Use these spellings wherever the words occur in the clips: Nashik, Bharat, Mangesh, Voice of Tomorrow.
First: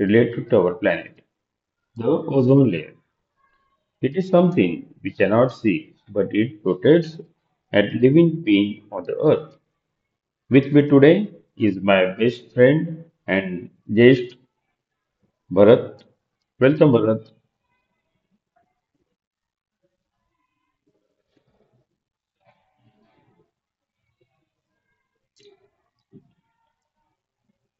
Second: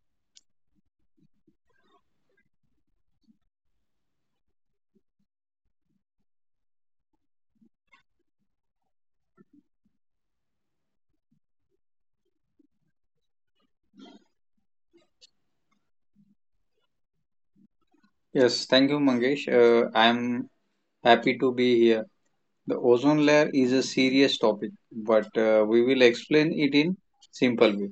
related to our planet, the ozone layer. It is something we cannot see, but it protects every living being on the earth. With me today is my best friend and guest Bharat. Welcome Bharat. Yes, thank you, Mangesh. I'm happy to be here. The ozone layer is a serious topic, but we will explain it in simple way.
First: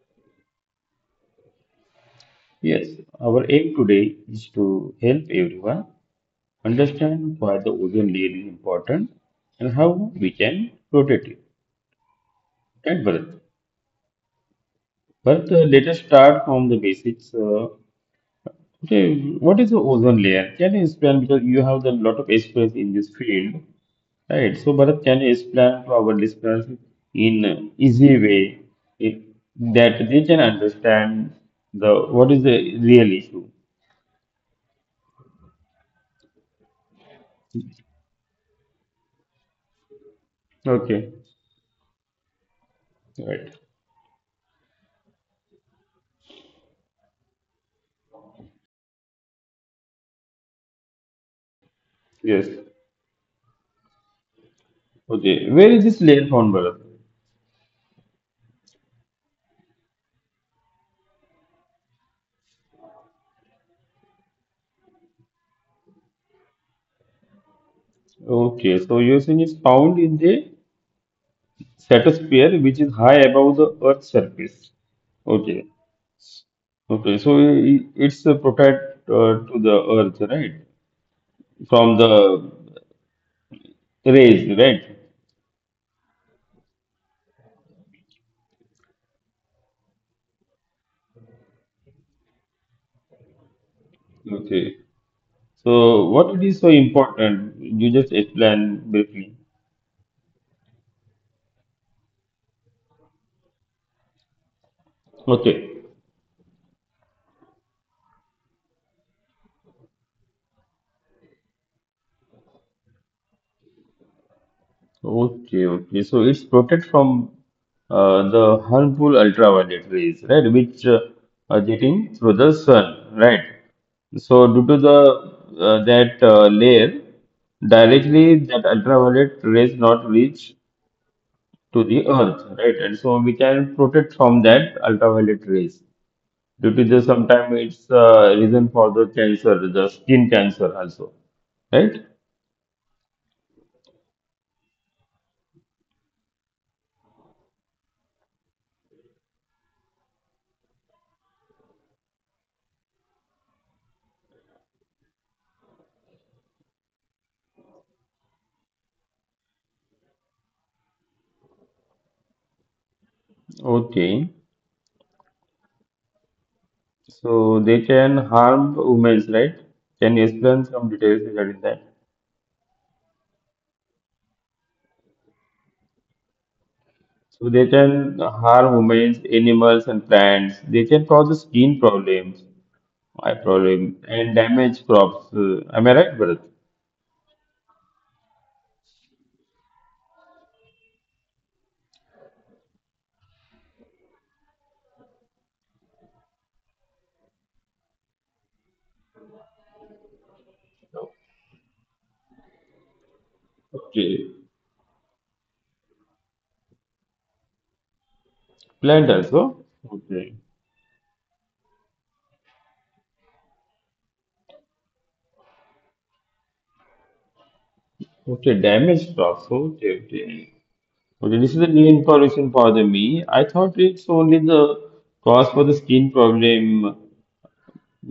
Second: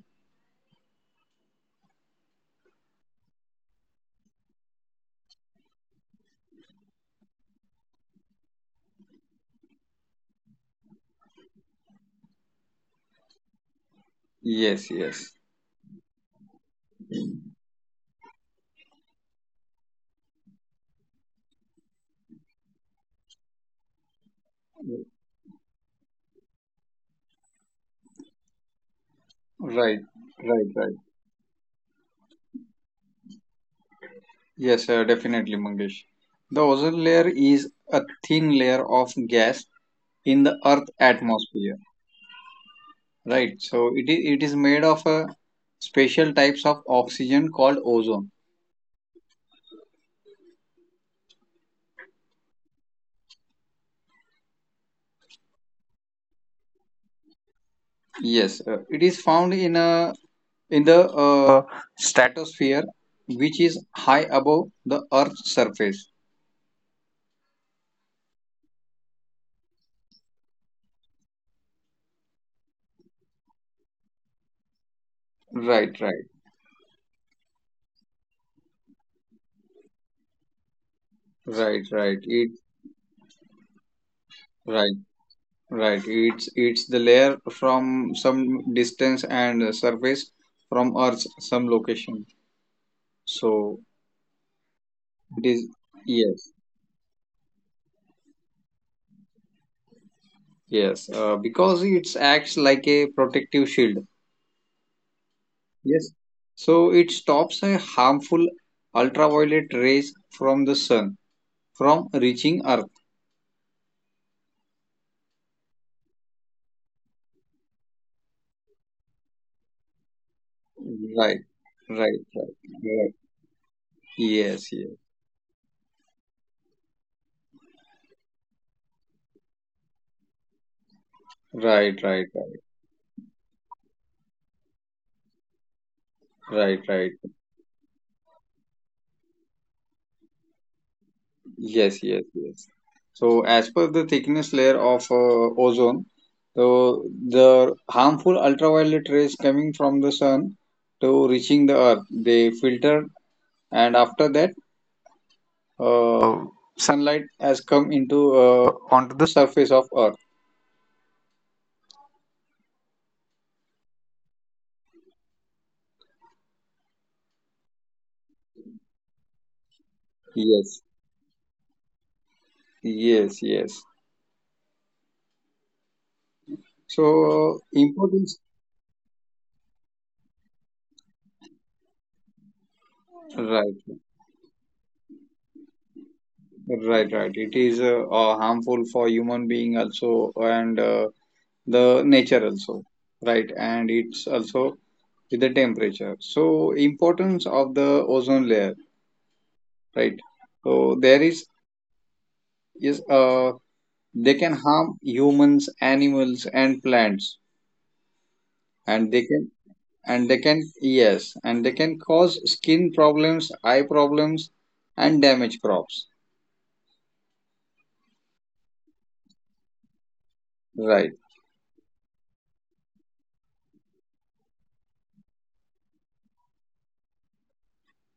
Yes, our aim today is to help everyone understand why the ozone layer is important and how we can protect it. Right, Bharat? Yes, yes. But let us start from the basics. Okay, what is the ozone layer? Can you explain, because you have a lot of expertise in this field, right? So, Bharat, can you explain to our listeners in easy way, eh, Right, that they can right, right. understand the what is the real issue? Yes, definitely, Mangesh. The ozone layer is a thin layer of gas in the Earth Okay, atmosphere, right? right. So it is made of a special types of oxygen called ozone. Yes. Okay, where is this layer found, Bharat? Yes, it is found in a in the stratosphere, which is high above the Earth's surface. Okay, so eosine is found in the stratosphere, which is high above the Earth's surface. Right, Okay, right, okay, so it's a protect to the Earth, right? right, right. From the rays, right, right? right. it's the layer from some distance and surface from Earth's some location. So Okay, it is. so Yes, what it is so important? You just explain briefly. yes. Because it acts like a protective shield. Okay. Yes. So it stops a harmful ultraviolet rays from the sun from reaching Earth. Okay, okay. So it's protect from the harmful ultraviolet rays, right? Which Right, are right, getting through right, the sun, right. right? So Yes, due yes. to the that layer, directly that ultraviolet rays not reach Right, to the right, right, earth, right? And so we can protect from that ultraviolet rays. right, Due to right. the sometimes it's reason for the cancer, the skin cancer also, Yes, right? yes, yes. So, as per the thickness layer of ozone, so the harmful ultraviolet rays coming from the sun to reaching the earth, they filter, and after that, uh, sunlight has come into onto the surface of earth. Okay. So they can harm women, right? Can you explain Yes, some details regarding that? yes, yes. So So, they can importance. harm women, animals, and plants. They can cause skin problems, eye Right, problem, and damage crops. Am I right, Bharat? right, right. It is harmful for human being also and the nature also, right? And it's also with the temperature. So importance of the ozone layer, right? So there is they Okay. can harm humans, animals, and plants, and Plant also. Okay. They can cause skin problems, eye problems, and damage crops. Okay, damage crops. Okay, okay. Right, Okay, this is a new information for the me. I thought it's only the cause for the skin problem,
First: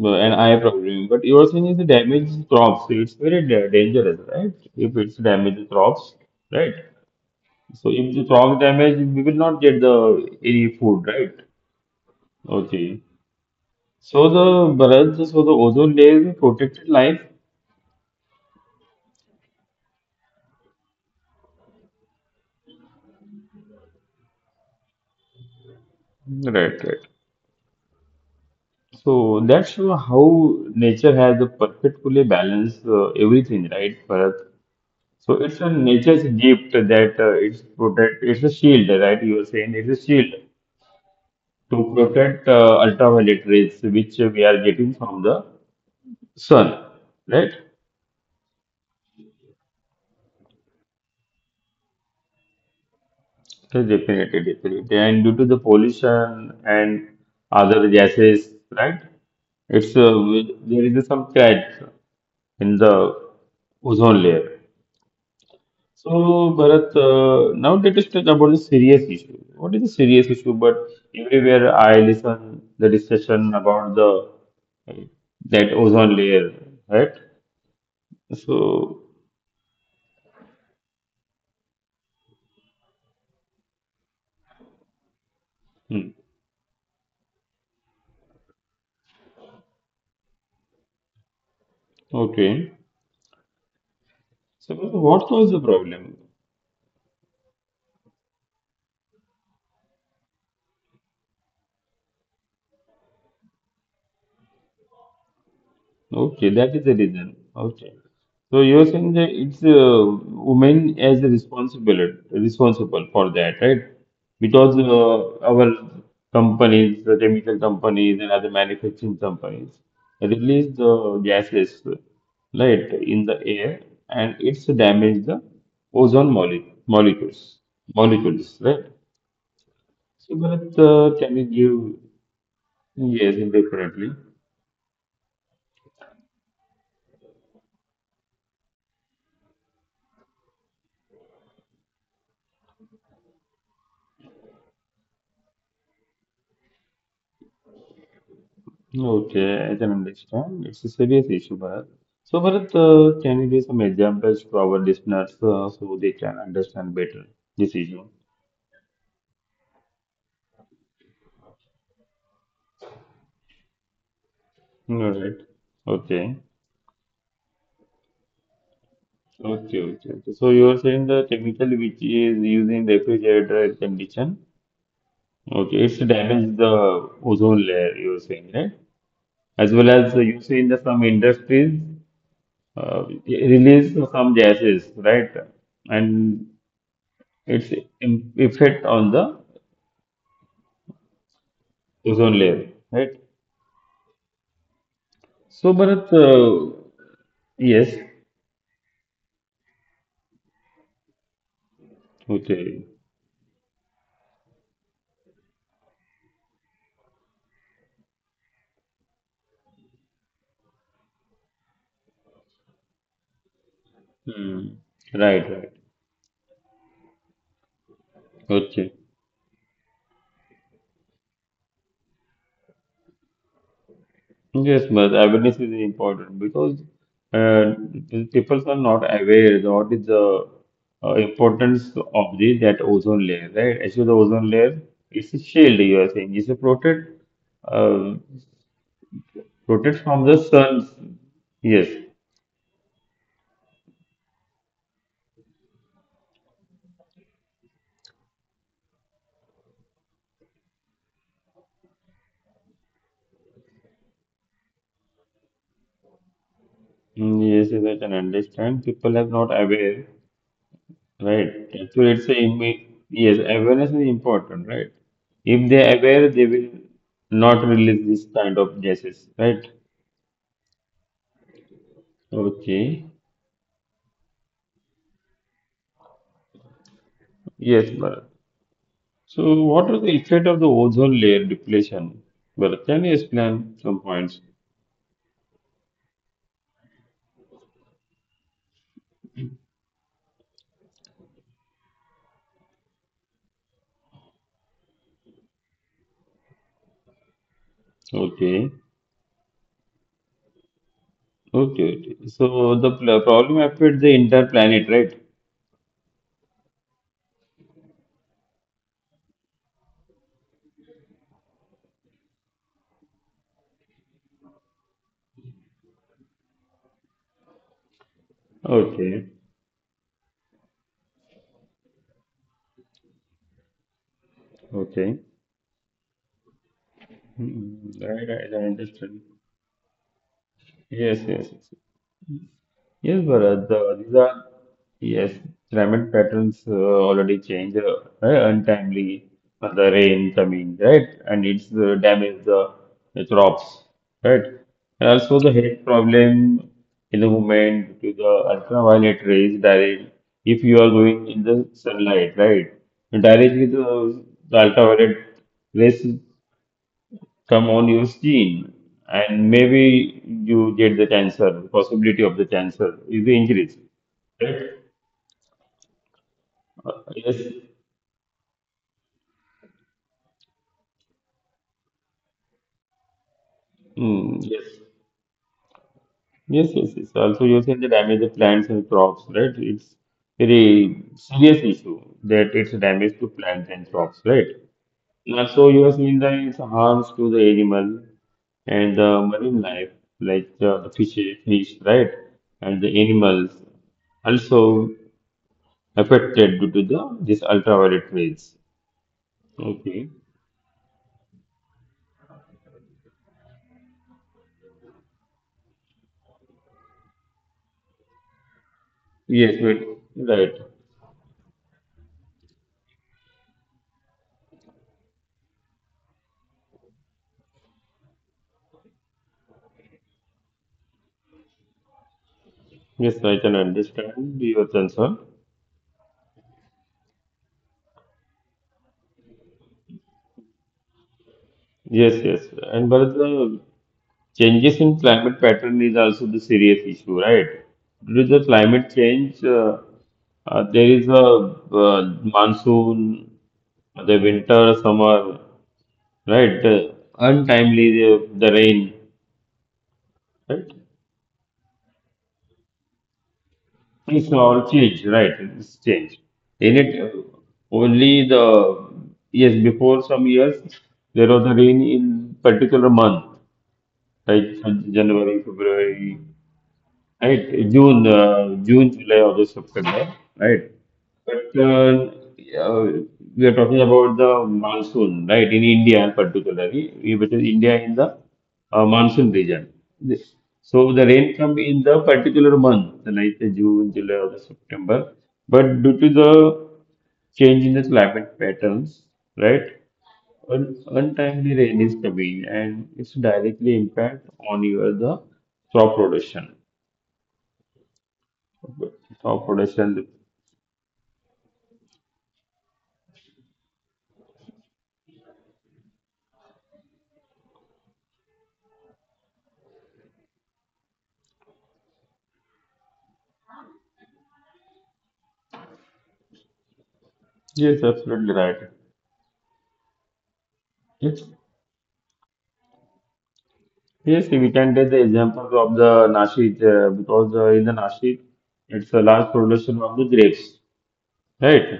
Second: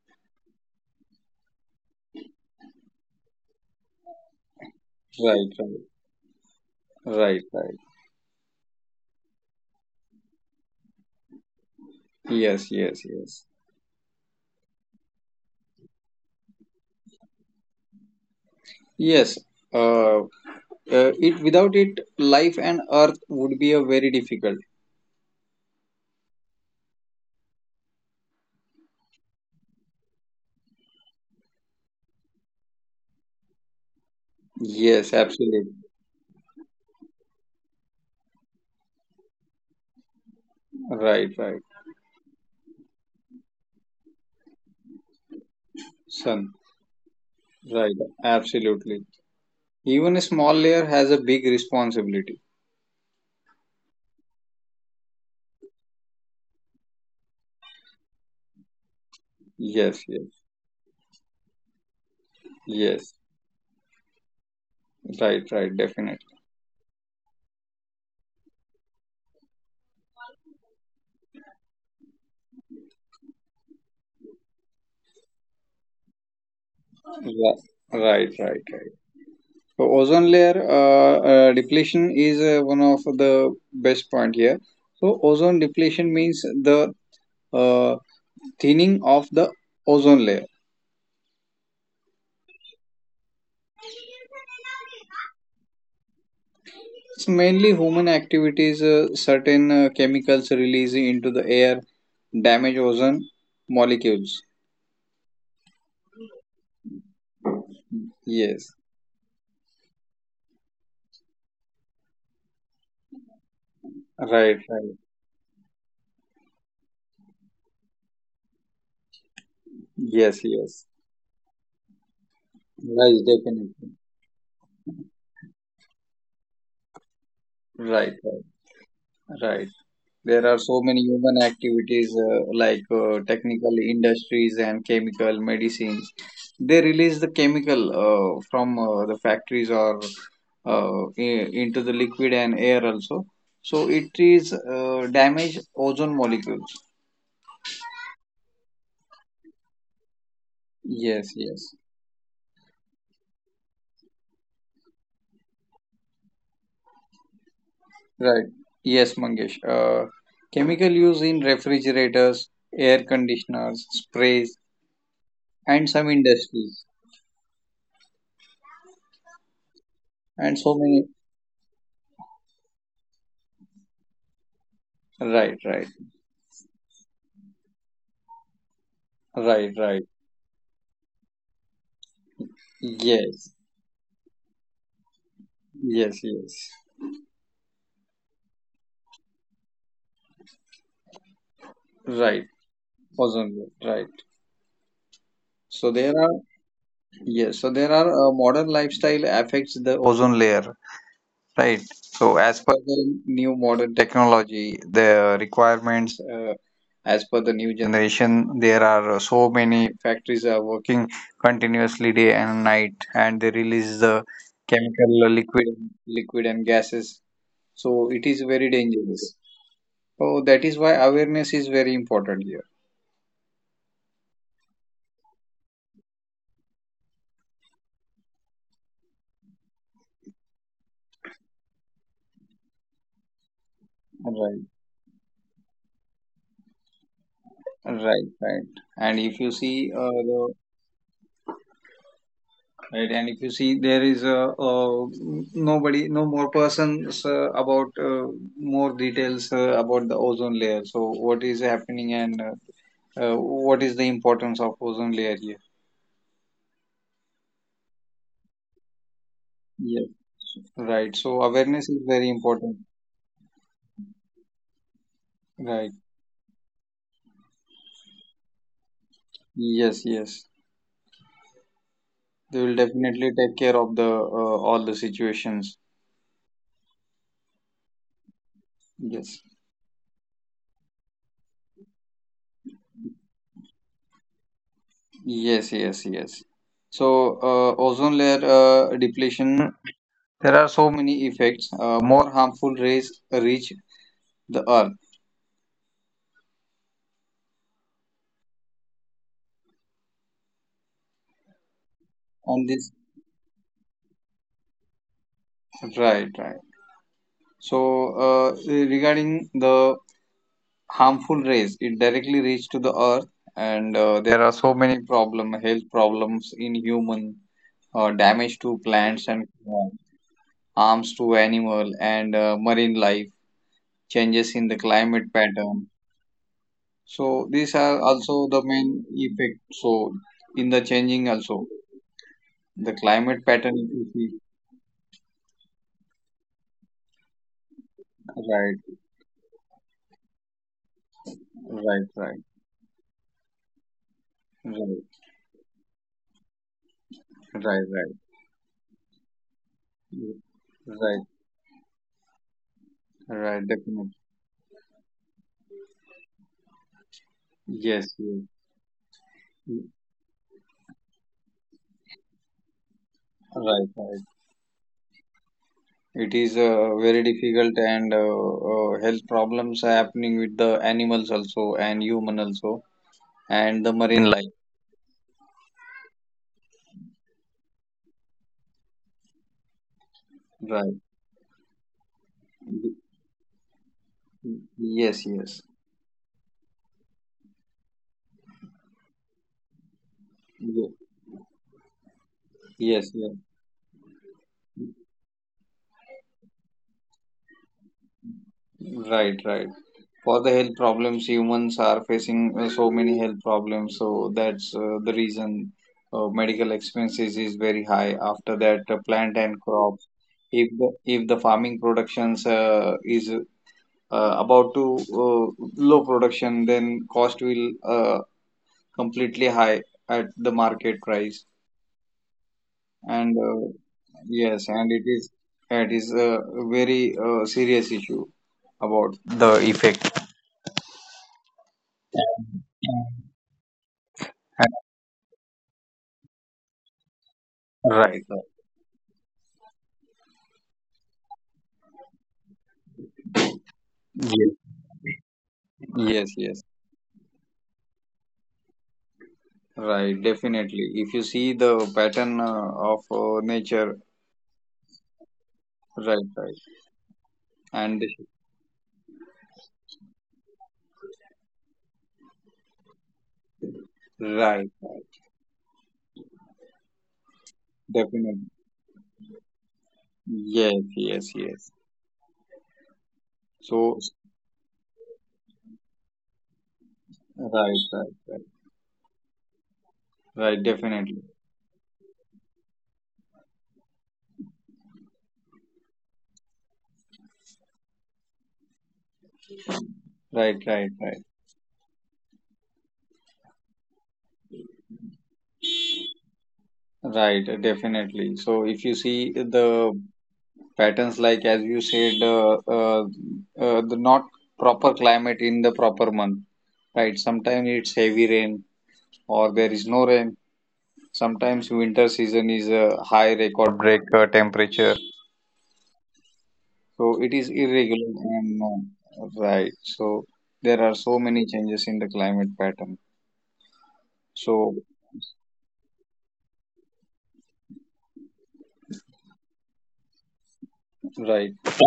an eye problem. But you are saying is the damaged crops, so it's very dangerous, right? If it's right, damaged right, crops, right? right, right. So if the crop damage, we will not get the any food, right? Yes, yes, Okay. yes. So the Bharat, so the ozone layer protected life, Yes, uh, uh, it without it, life and Earth would be a very difficult. right? Right. So that's how nature has a perfectly balanced everything, right, Bharat? Yes, So absolutely. it's a nature's gift that it's protect. It's a shield, right? You are saying it's a shield Right, right. to protect ultraviolet rays which we are getting from the Sun. sun, right? Right, absolutely. Even a small layer has a big responsibility. So definitely, definitely, and due to the pollution and other gases, right, Yes, it's yes, there is some crack in the yes. ozone layer. Right, right. So Definitely. Bharat, now let us talk about the serious issue. What is the serious issue? But everywhere I listen the discussion about the that ozone layer, right? Ra- Right, right, right. So, So ozone layer depletion is one of the best point here. So ozone hmm. depletion means the uh, thinning of the ozone layer. Okay. Suppose what was the problem? It's mainly human activities, certain chemicals released into the air, damage ozone molecules. Okay, that is the reason. Okay. So you're Yes, saying that it's women as responsible for that, right? right, Because right. Our companies, the chemical companies and other manufacturing companies Yes, release yes. the gases, right, in Right, the air, definitely. and it's damage the ozone mole molecules, Right, molecules, right? right, right. So, There are Bharat, so many can you human activities like give, yes, technical indefinitely? industries and chemical medicines. They release the chemical from the factories or into the liquid and air also. So it is damage ozone molecules. Okay, I can understand. It's a serious Yes, issue, yes. Bharat. So, Bharat, can you give some examples to our listeners so they can understand better this issue? Right. Yes, Mangesh. Chemical use in refrigerators, air conditioners, sprays, All right. and some Okay. industries, Okay, okay, okay. So, and you are so saying many. the chemical which is used in refrigerator, air condition, Right, okay, right, it's damaged the ozone layer, you are saying, right? As right, well right. as you say in the some industries Yes, release some gases, right? yes, And yes. its effect on the ozone Right. layer, right? Ozone layer. Right. So, So there Bharat, are. Yes. So there yes, are modern lifestyle affects the ozone layer. Right. So, as per okay. the new modern technology, the requirements, as per the new generation, there are so many factories are working continuously day and night, and they release the Hmm. chemical uh, Right, liquid, right. liquid and gases. So, it is very Okay. dangerous. So, that is why awareness is very important here. Yes, but awareness is important because uh, people are not aware what is the importance of the that ozone layer, right? Actually, the ozone Right. layer is a shield, you are saying. It's a protect, uh, Right. Right. And if you see protect from the the. sun. Yes. Right, and if you see, there is a uh, nobody, no more persons about more details about the ozone layer. So, what is happening and what is the importance of ozone layer here? Mm, yes, yes, I can understand. People are not aware. Yes. Right. So, Right. awareness So is it's very a, important. Yes, awareness is important, right? If they Right. are aware, they will not release this kind of gases, right? Yes. Yes. They will Okay. definitely take care of the all the situations. Yes, Bharat. Yes. So what was the effect of the ozone layer depletion? Bharat, can you explain some points? Yes. Yes. Yes. So, ozone layer depletion. There are so many effects. More harmful rays reach the earth Okay. Okay, okay. on So this. the problem affects the entire planet, right? Right, right. So uh, regarding the harmful rays, it directly reach to the earth, and there are so many problem health problems in human, damage to plants Okay. and uh, harms to animal and marine life, changes in the Okay. climate pattern. So these Hmm, are right, also the right, I main understand. effect. So in the Yes, changing yes, also yes. the Yes, climate pattern Bharat, if you these see. are, yes, climate patterns already change, Right, untimely, the rain coming, right? And it's right, right, damage the crops, right? And right, also the health problem in the right, movement right. to the ultraviolet rays direct, if you are Right, going in the sunlight, right? right, Directly definitely. The ultraviolet rays some on Yes, use yes. gene, and Mm, maybe you get the cancer. Possibility of the cancer is increased, right, right. right? It is very Yes, difficult, and health problems are happening with the animals also, and human also, and the marine mm, life. yes, yes, yes, yes. Also, you said the damage the plants and crops, right? It's Right. very serious issue that it's damage to plants and crops, right? Yes, And yes, also, you have seen that it's harms to the animal and the marine life, like the Ye- fish, right? And the yes, yes. animals. Also, affected due to the these ultraviolet rays. Right, right. Okay. For the health problems, humans are facing so many health problems, so that's the reason medical expenses is very high. After that, plant Yes, and crop, but right. if the farming productions is about to low production, then cost will completely high at the market price, Yes, I and can uh, understand your yes, and it concern. is it is a very serious issue about the effect. Yes, yes. And but the changes in climate pattern is also the serious issue, right? Due to Right. the Right. climate change, there is a monsoon, the winter, summer, Yes, right? yes. The untimely the rain, Right, right? definitely. If you see the pattern of nature, It's all changed, right? It's changed. right, right. In it, And only the, yes, before some years there was a rain in particular month, like right, right. January, February, right? June, Definitely. June, July, August, September, right? Yes, yes, But yes. Uh, we are talking So, about the monsoon, right? In India, particularly, we because right, India in the right, right, monsoon region. The- right, So the rain definitely. come in the particular month, like the June, July, August, September. But due to the change in the climate patterns, right? Right, Un- right, right, Untimely rain is coming and it's directly impact on your the crop production right, definitely. So, if you see of the production. patterns, like as you said, the not proper climate in the proper month, right? Sometimes it's heavy rain or there is no rain. Sometimes winter season is a high record break temperature. So, it is Yes, irregular absolutely right. and right. So, there are so Yes, many changes in the climate pattern. yes, we So, can take the example of the Nashik, because in the Nashik, it's a large production of the grapes, right, right?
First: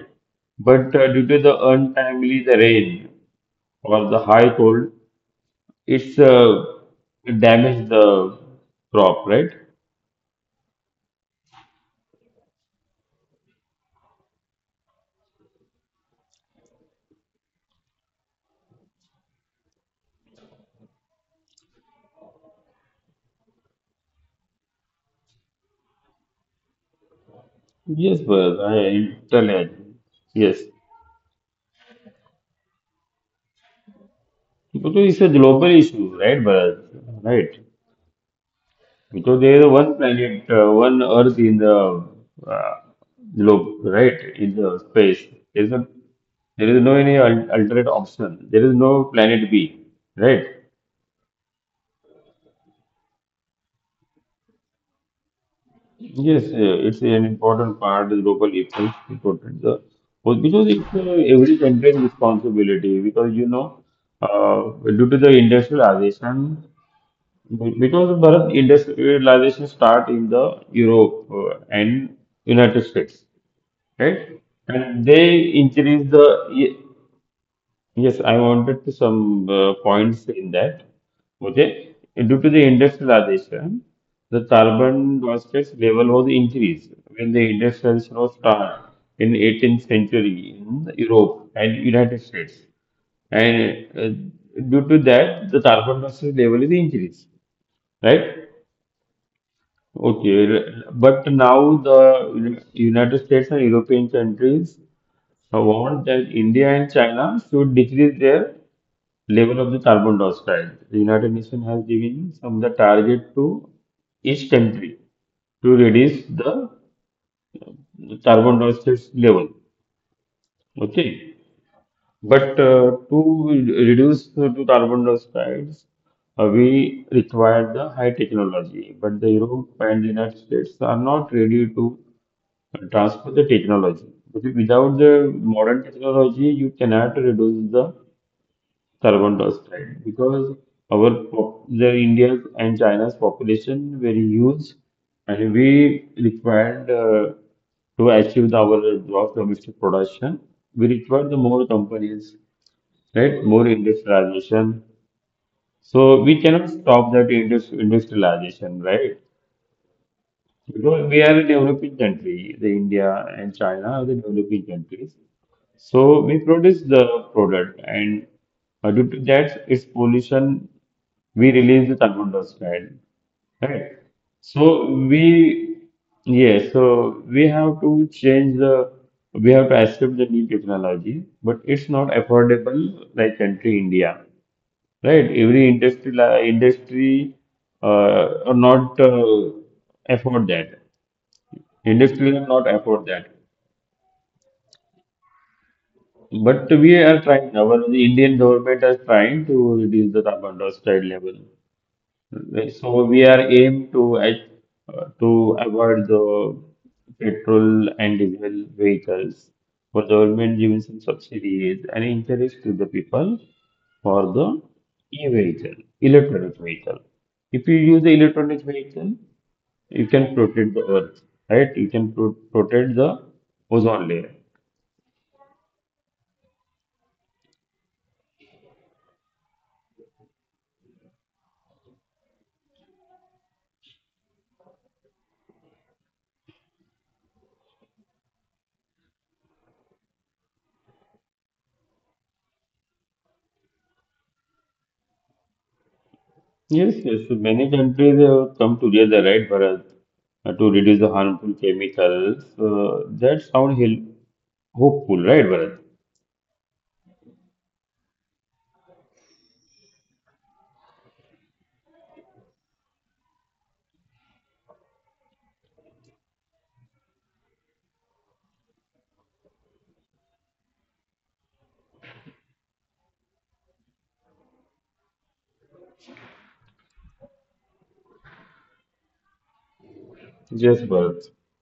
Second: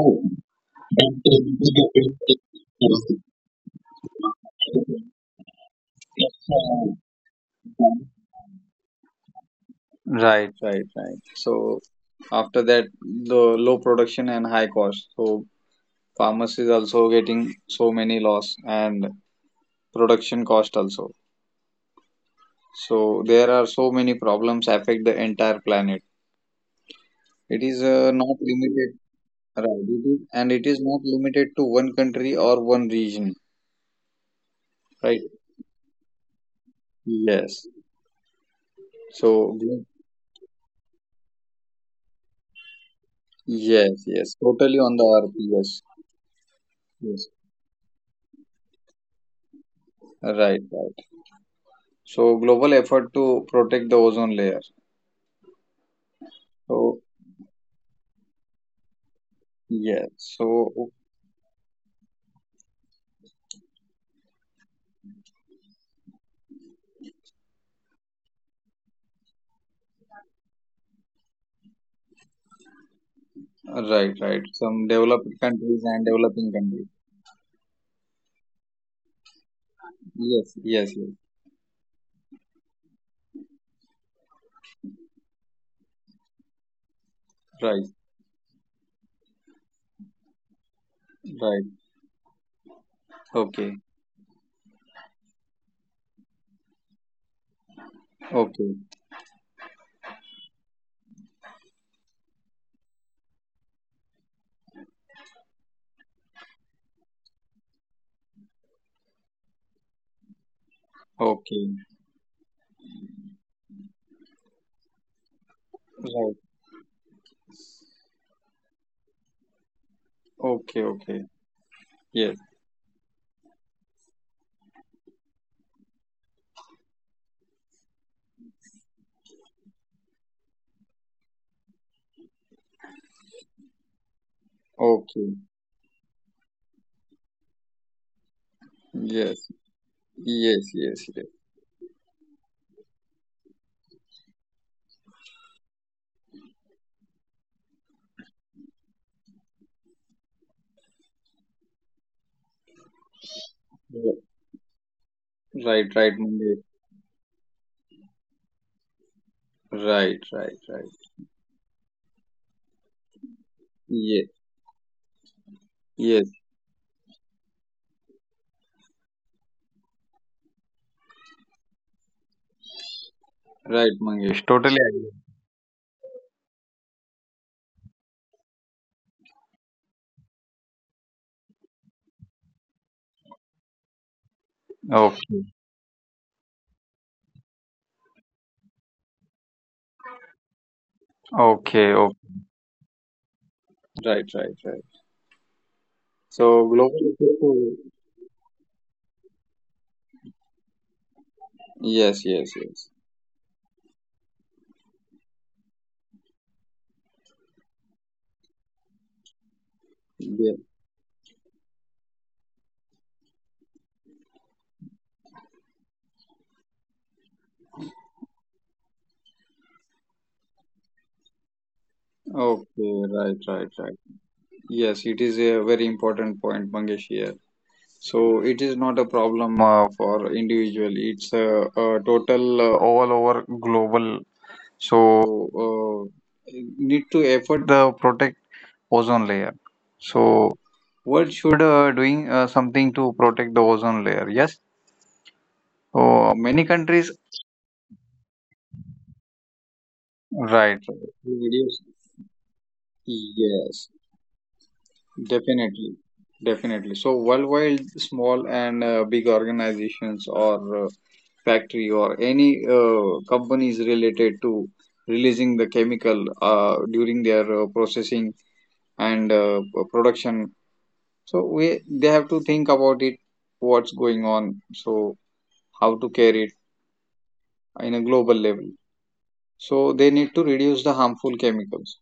But due to the untimely the rain or the high cold, it's it damaged the crop, right? right, right, right. So after that, the low production and high cost. So farmers is also getting so many loss and production cost also. So there are so many problems affect the entire planet. It is Yes, not Bharat, limited, I totally right? agree. It is, and Yes, it is not limited to one country or one region, because it's a right? global issue, right, Bharat? Right. Yes. Because there So is glo- one planet, one Earth in the uh, globe, yes, right? yes, In the totally on the space, earth. there is no, Yes, there is no any yes. Alternate option. There is no planet B, right? Right, right. So global effort to protect the ozone layer. Yes, So. it's an important part. The global efforts important. Yeah, Well, because it's so every country's responsibility. Because you know, due to the industrialization, because Bharat industrialization start in the Europe and United States, right, right? right. Some And they developed countries and increase the, developing ye- countries. yes, I wanted to some points in Yes, that. yes, yes. Okay, due to the industrialization, the carbon dioxide level was increased when the Right, industrialization was started in 18th century in Europe right. and United States, and Okay, due to that, the carbon dioxide level is increased, right? okay, Okay, but now the United States and European countries, I want that India and China should decrease their level of the carbon dioxide. The United okay. Nations has given some the target to each country to Right, reduce the carbon dioxide level. okay, okay. Okay, Yes, but to reduce the to carbon dioxide, we require the high technology. But the Europe and the United States are not ready to transfer the technology. Because without the okay. modern technology, you cannot reduce the carbon Yes, dioxide, right? Because yes, yes, our yes. pop, the India's and China's population very huge, and we required to achieve the- our gross domestic production, we require the more companies, right? More Yeah. industrialization. Right, So right, we cannot Mangesh. stop that industrialization, right? Right, right, right. Because we are a developing country, the India and China are the Yes, developing countries. So we yes, produce the product, and due to that, its pollution, we release the carbon dioxide, right? right, Mangesh. So we, yes, so we have to change the, we have to accept the new technology, but it's not affordable like country India, right? Okay, Every industry, industry, are not afford that. okay, Industry will okay. not afford that. Right, right, right. So But global. we are trying, our the Indian government is trying to reduce the carbon dioxide level. Yes, yes, yes. Right, so we are aim to to avoid the petrol and diesel vehicles. For Yeah. government giving some subsidies and encourage to the people for the e-vehicle, electronic vehicle. If you use the electronic vehicle, you can protect the earth, right? You can Okay, protect right, the right, right. ozone layer. Yes, it is a very important point, Mangesh here. So it is not a problem for individual. It's a total all over global. So need to effort the protect ozone layer. So world should doing something to protect the ozone layer. Yes. So many countries. Yes, yes. So many countries have come together, right, Bharat, Right. To reduce the Reduce. harmful chemicals. That Yes, sound hopeful, right, definitely. Bharat? Definitely. So worldwide, small and big organizations are factory or any companies related to releasing the chemical during their processing and production, so we they have to think about it, what's going on. So how to care it in a global level, so they need to reduce the Yes, harmful Bharat. chemicals.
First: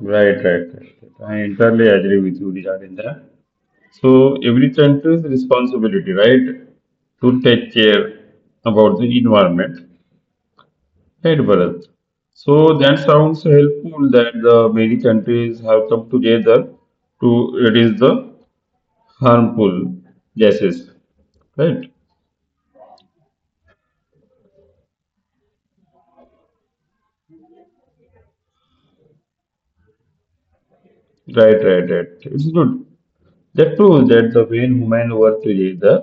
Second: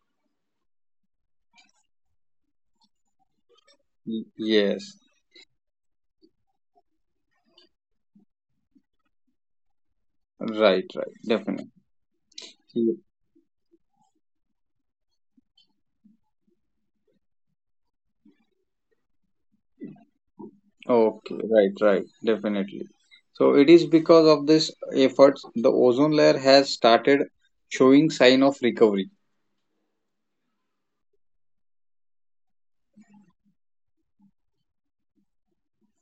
Right, right, right, right, I entirely agree with you regarding that. Y- So every yes, country's responsibility, right, to take care about the environment, right, right, right, definitely. Bharat? So Yeah. that sounds helpful that the many countries have come together to reduce the harmful gases. Okay, right, Right, right, definitely. So it is because of this efforts the ozone layer has started showing sign of recovery. right, right, right. It's good. That proves that the way women work together,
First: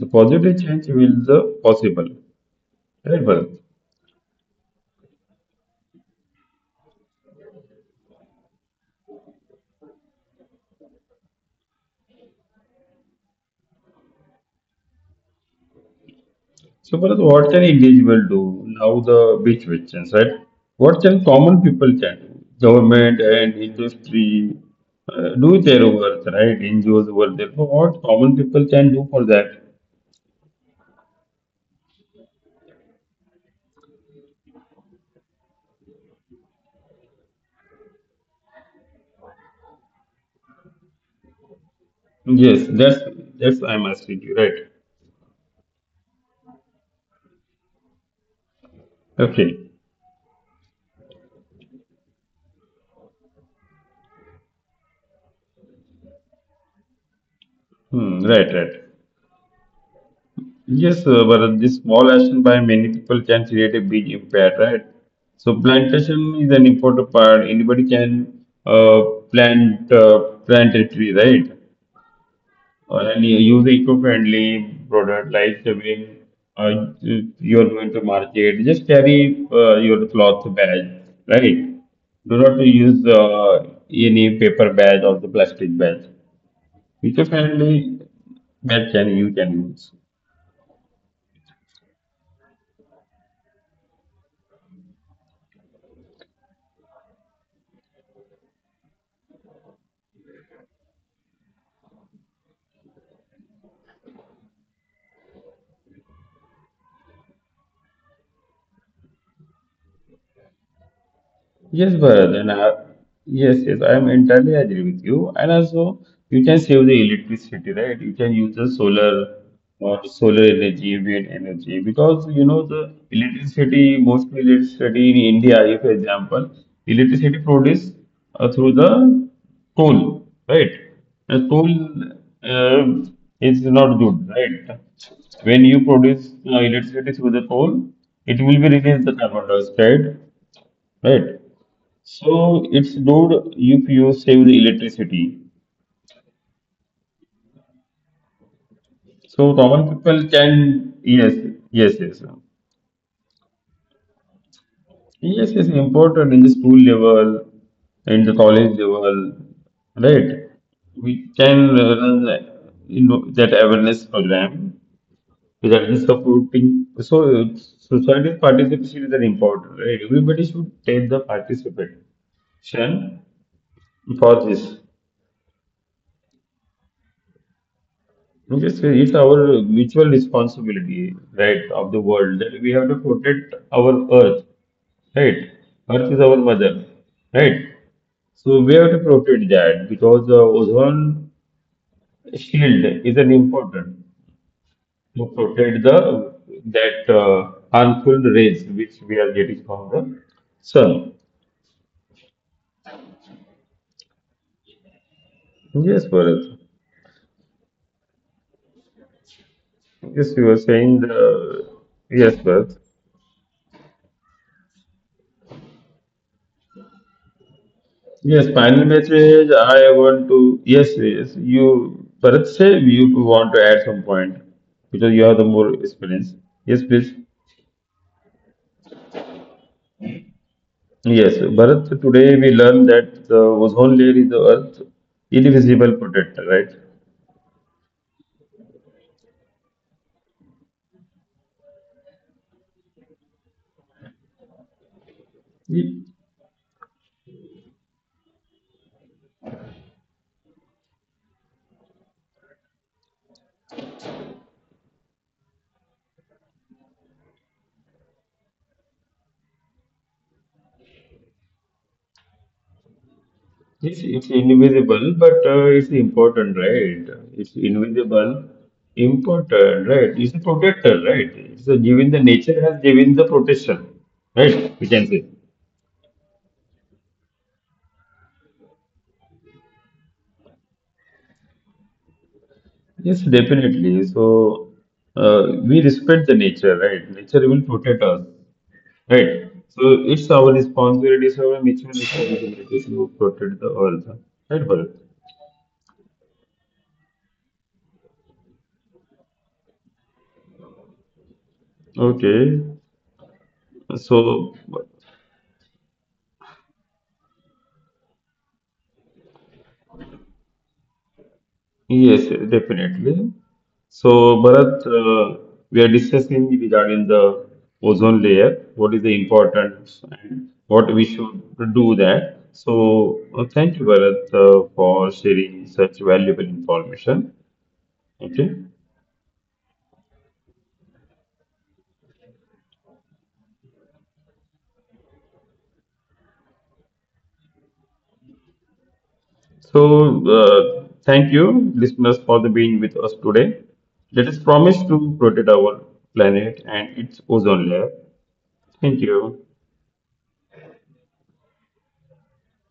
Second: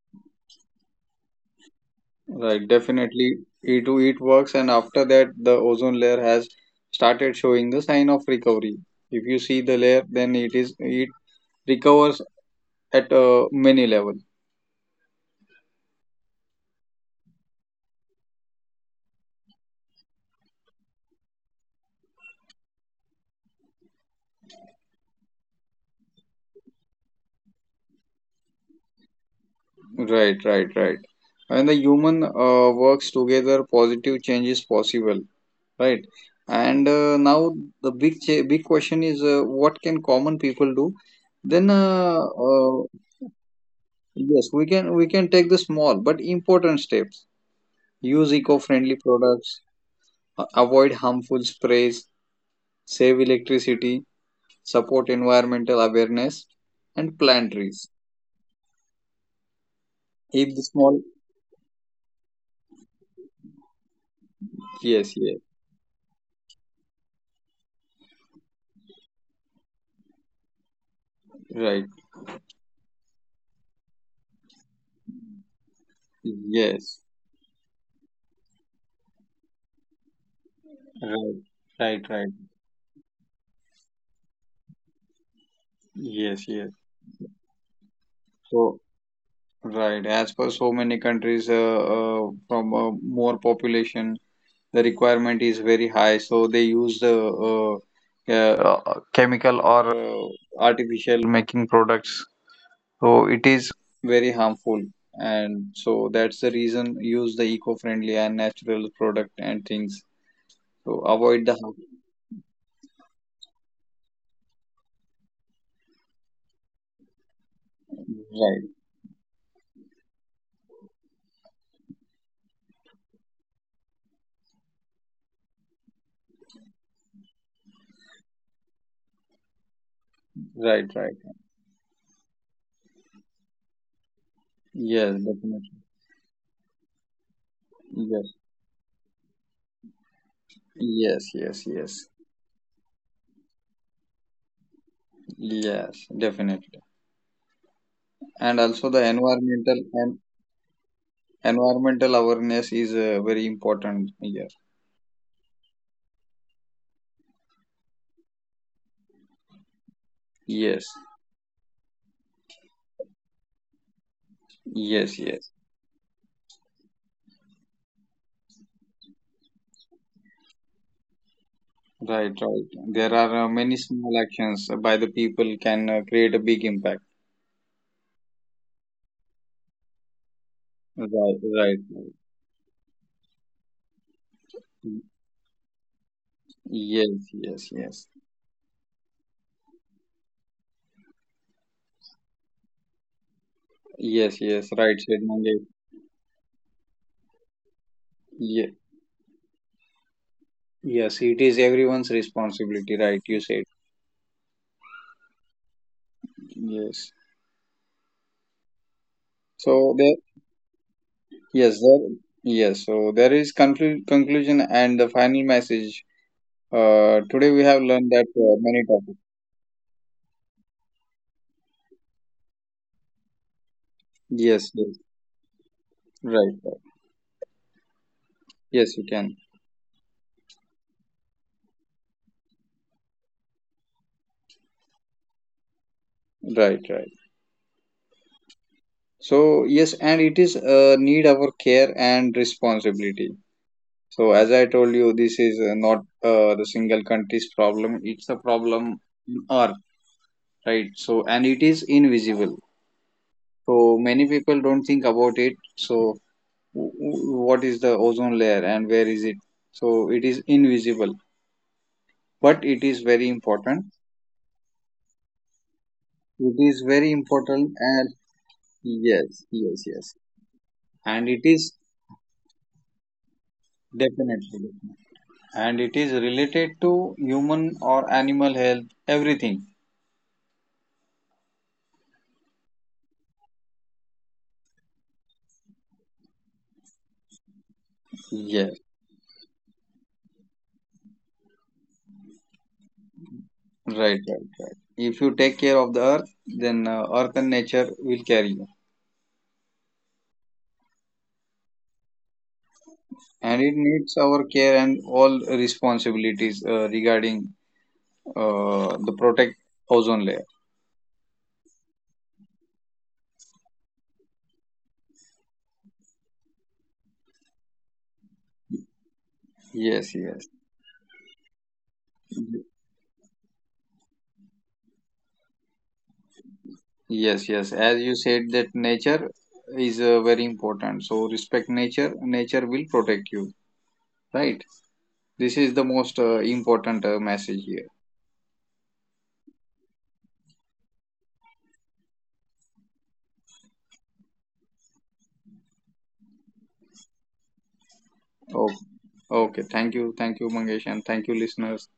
the positive change will the possible. Right, Right, definitely. Bharat? E to it works, and after that, the ozone layer has started showing the sign of recovery. If you see the layer, then it recovers at many level. So, Bharat, what can individual do now? The big questions, right? What can common people can? Government and industry do their work, right? NGOs work their work. What common people can do for that? Right, right, right. When the human works together, positive change is possible. Right, and now the big question is what can common people do? Then Yes, that's I'm asking you, right? Yes, we can take the small but important steps. Use eco-friendly Okay. products, A- avoid harmful sprays, save electricity, support environmental awareness, and plant Hmm, right, trees. right. Yes, If the but small, this small action by many people can create a big impact, right? So yes, yes, plantation is an important part. Anybody can plant uh, plant a tree, right? right, And you use eco-friendly product, like when uh, you yes, are going to market, just carry your cloth bag, right? right, Do not right, right, use any paper bag or the plastic bag. yes, yes. Eco-friendly bag can you So, can use. right, as per so many countries, from more population, the requirement is very high, so they use the uh, chemical or artificial making products. So it is very harmful, and so that's the reason, use the eco-friendly and natural product and things so Yes, avoid the Bharat, harm. and I, yes, yes, I am entirely agree with you. And also, you can save the electricity, right? You can use the solar, Right, solar energy, wind energy, because you know the electricity, mostly electricity in India, if for example, electricity produced through the coal, right? And right, coal right. uh, is not good, right? When Yes, you produce definitely. Electricity through the coal, it will be Yes, released the carbon dioxide, right? yes, yes, So yes, it's good if you save the electricity. yes, definitely. And So also the common people environmental can, and yes, yes, yes. environmental awareness is very important here. Yes, it's important in the school level, in the college level, right? We Yes, can run in that awareness program that yes, is yes, supporting. So society participation is very important, right? Everybody should take the participation right, right. There are for many this. small actions by the people can create a big impact. Yes, it's our mutual responsibility, right, Right, of the world right, that we right. have to protect our earth, right? Earth is our mother, right? Yes, yes, So we yes. have to protect that because the ozone shield is an important Yes, to yes, right protect the said Mangesh. that harmful rays which we are Yeah, getting from the sun. yes, it is everyone's responsibility, right? You said. Yes, Bharat. Yes. Yes, you were So there, saying the, yes, yes, Bharat. there, yes. So there is conclusion and the final message. Today we Yes, have final learned that message. many I topics. want to. Yes, yes. You, Bharat, say you want to add some point because you have the Yes, more yes, experience. Yes, please. right, right. Yes, you can. Yes, Bharat. Today we learned that the ozone layer is the Earth's invisible protector, right? Right, right. So yes, and it is need our care and responsibility. So as I told you, It- this is not the single country's problem. It's a problem. In our, right. So and it is invisible, so many people don't think about it. So what is the ozone layer and where is it, so it is invisible, but it is very it's important. invisible, but it's important, right? It It's is very invisible, important, and important, right? yes, It's a yes, yes, protector, right? It's a and given it the is nature has given the protection, right? We can say. definitely, and it is related to human or animal health, everything. Yes, definitely. So we respect the nature, right? Nature will protect us, right? Yes, So it's our responsibility, it's our mutual responsibility to protect the earth, right, Bharat? right, right, right. If you take care of the earth, then earth and nature will carry you. Okay. And it So needs our care and all responsibilities regarding the protect ozone layer. yes, definitely. So Bharat, we are discussing regarding the ozone layer. What is the importance and Yes, what we yes, should do that. So thank you, Bharat, for sharing such valuable information. yes, yes, Okay. as you said that nature is very important, so respect nature, nature will protect you, right. This is the most important message here. So, thank you, listeners, for the being with us today. Let us promise to protect our planet and its ozone layer. Thank Oh, you. okay, thank you, thank you, Mangesh, and thank you, listeners.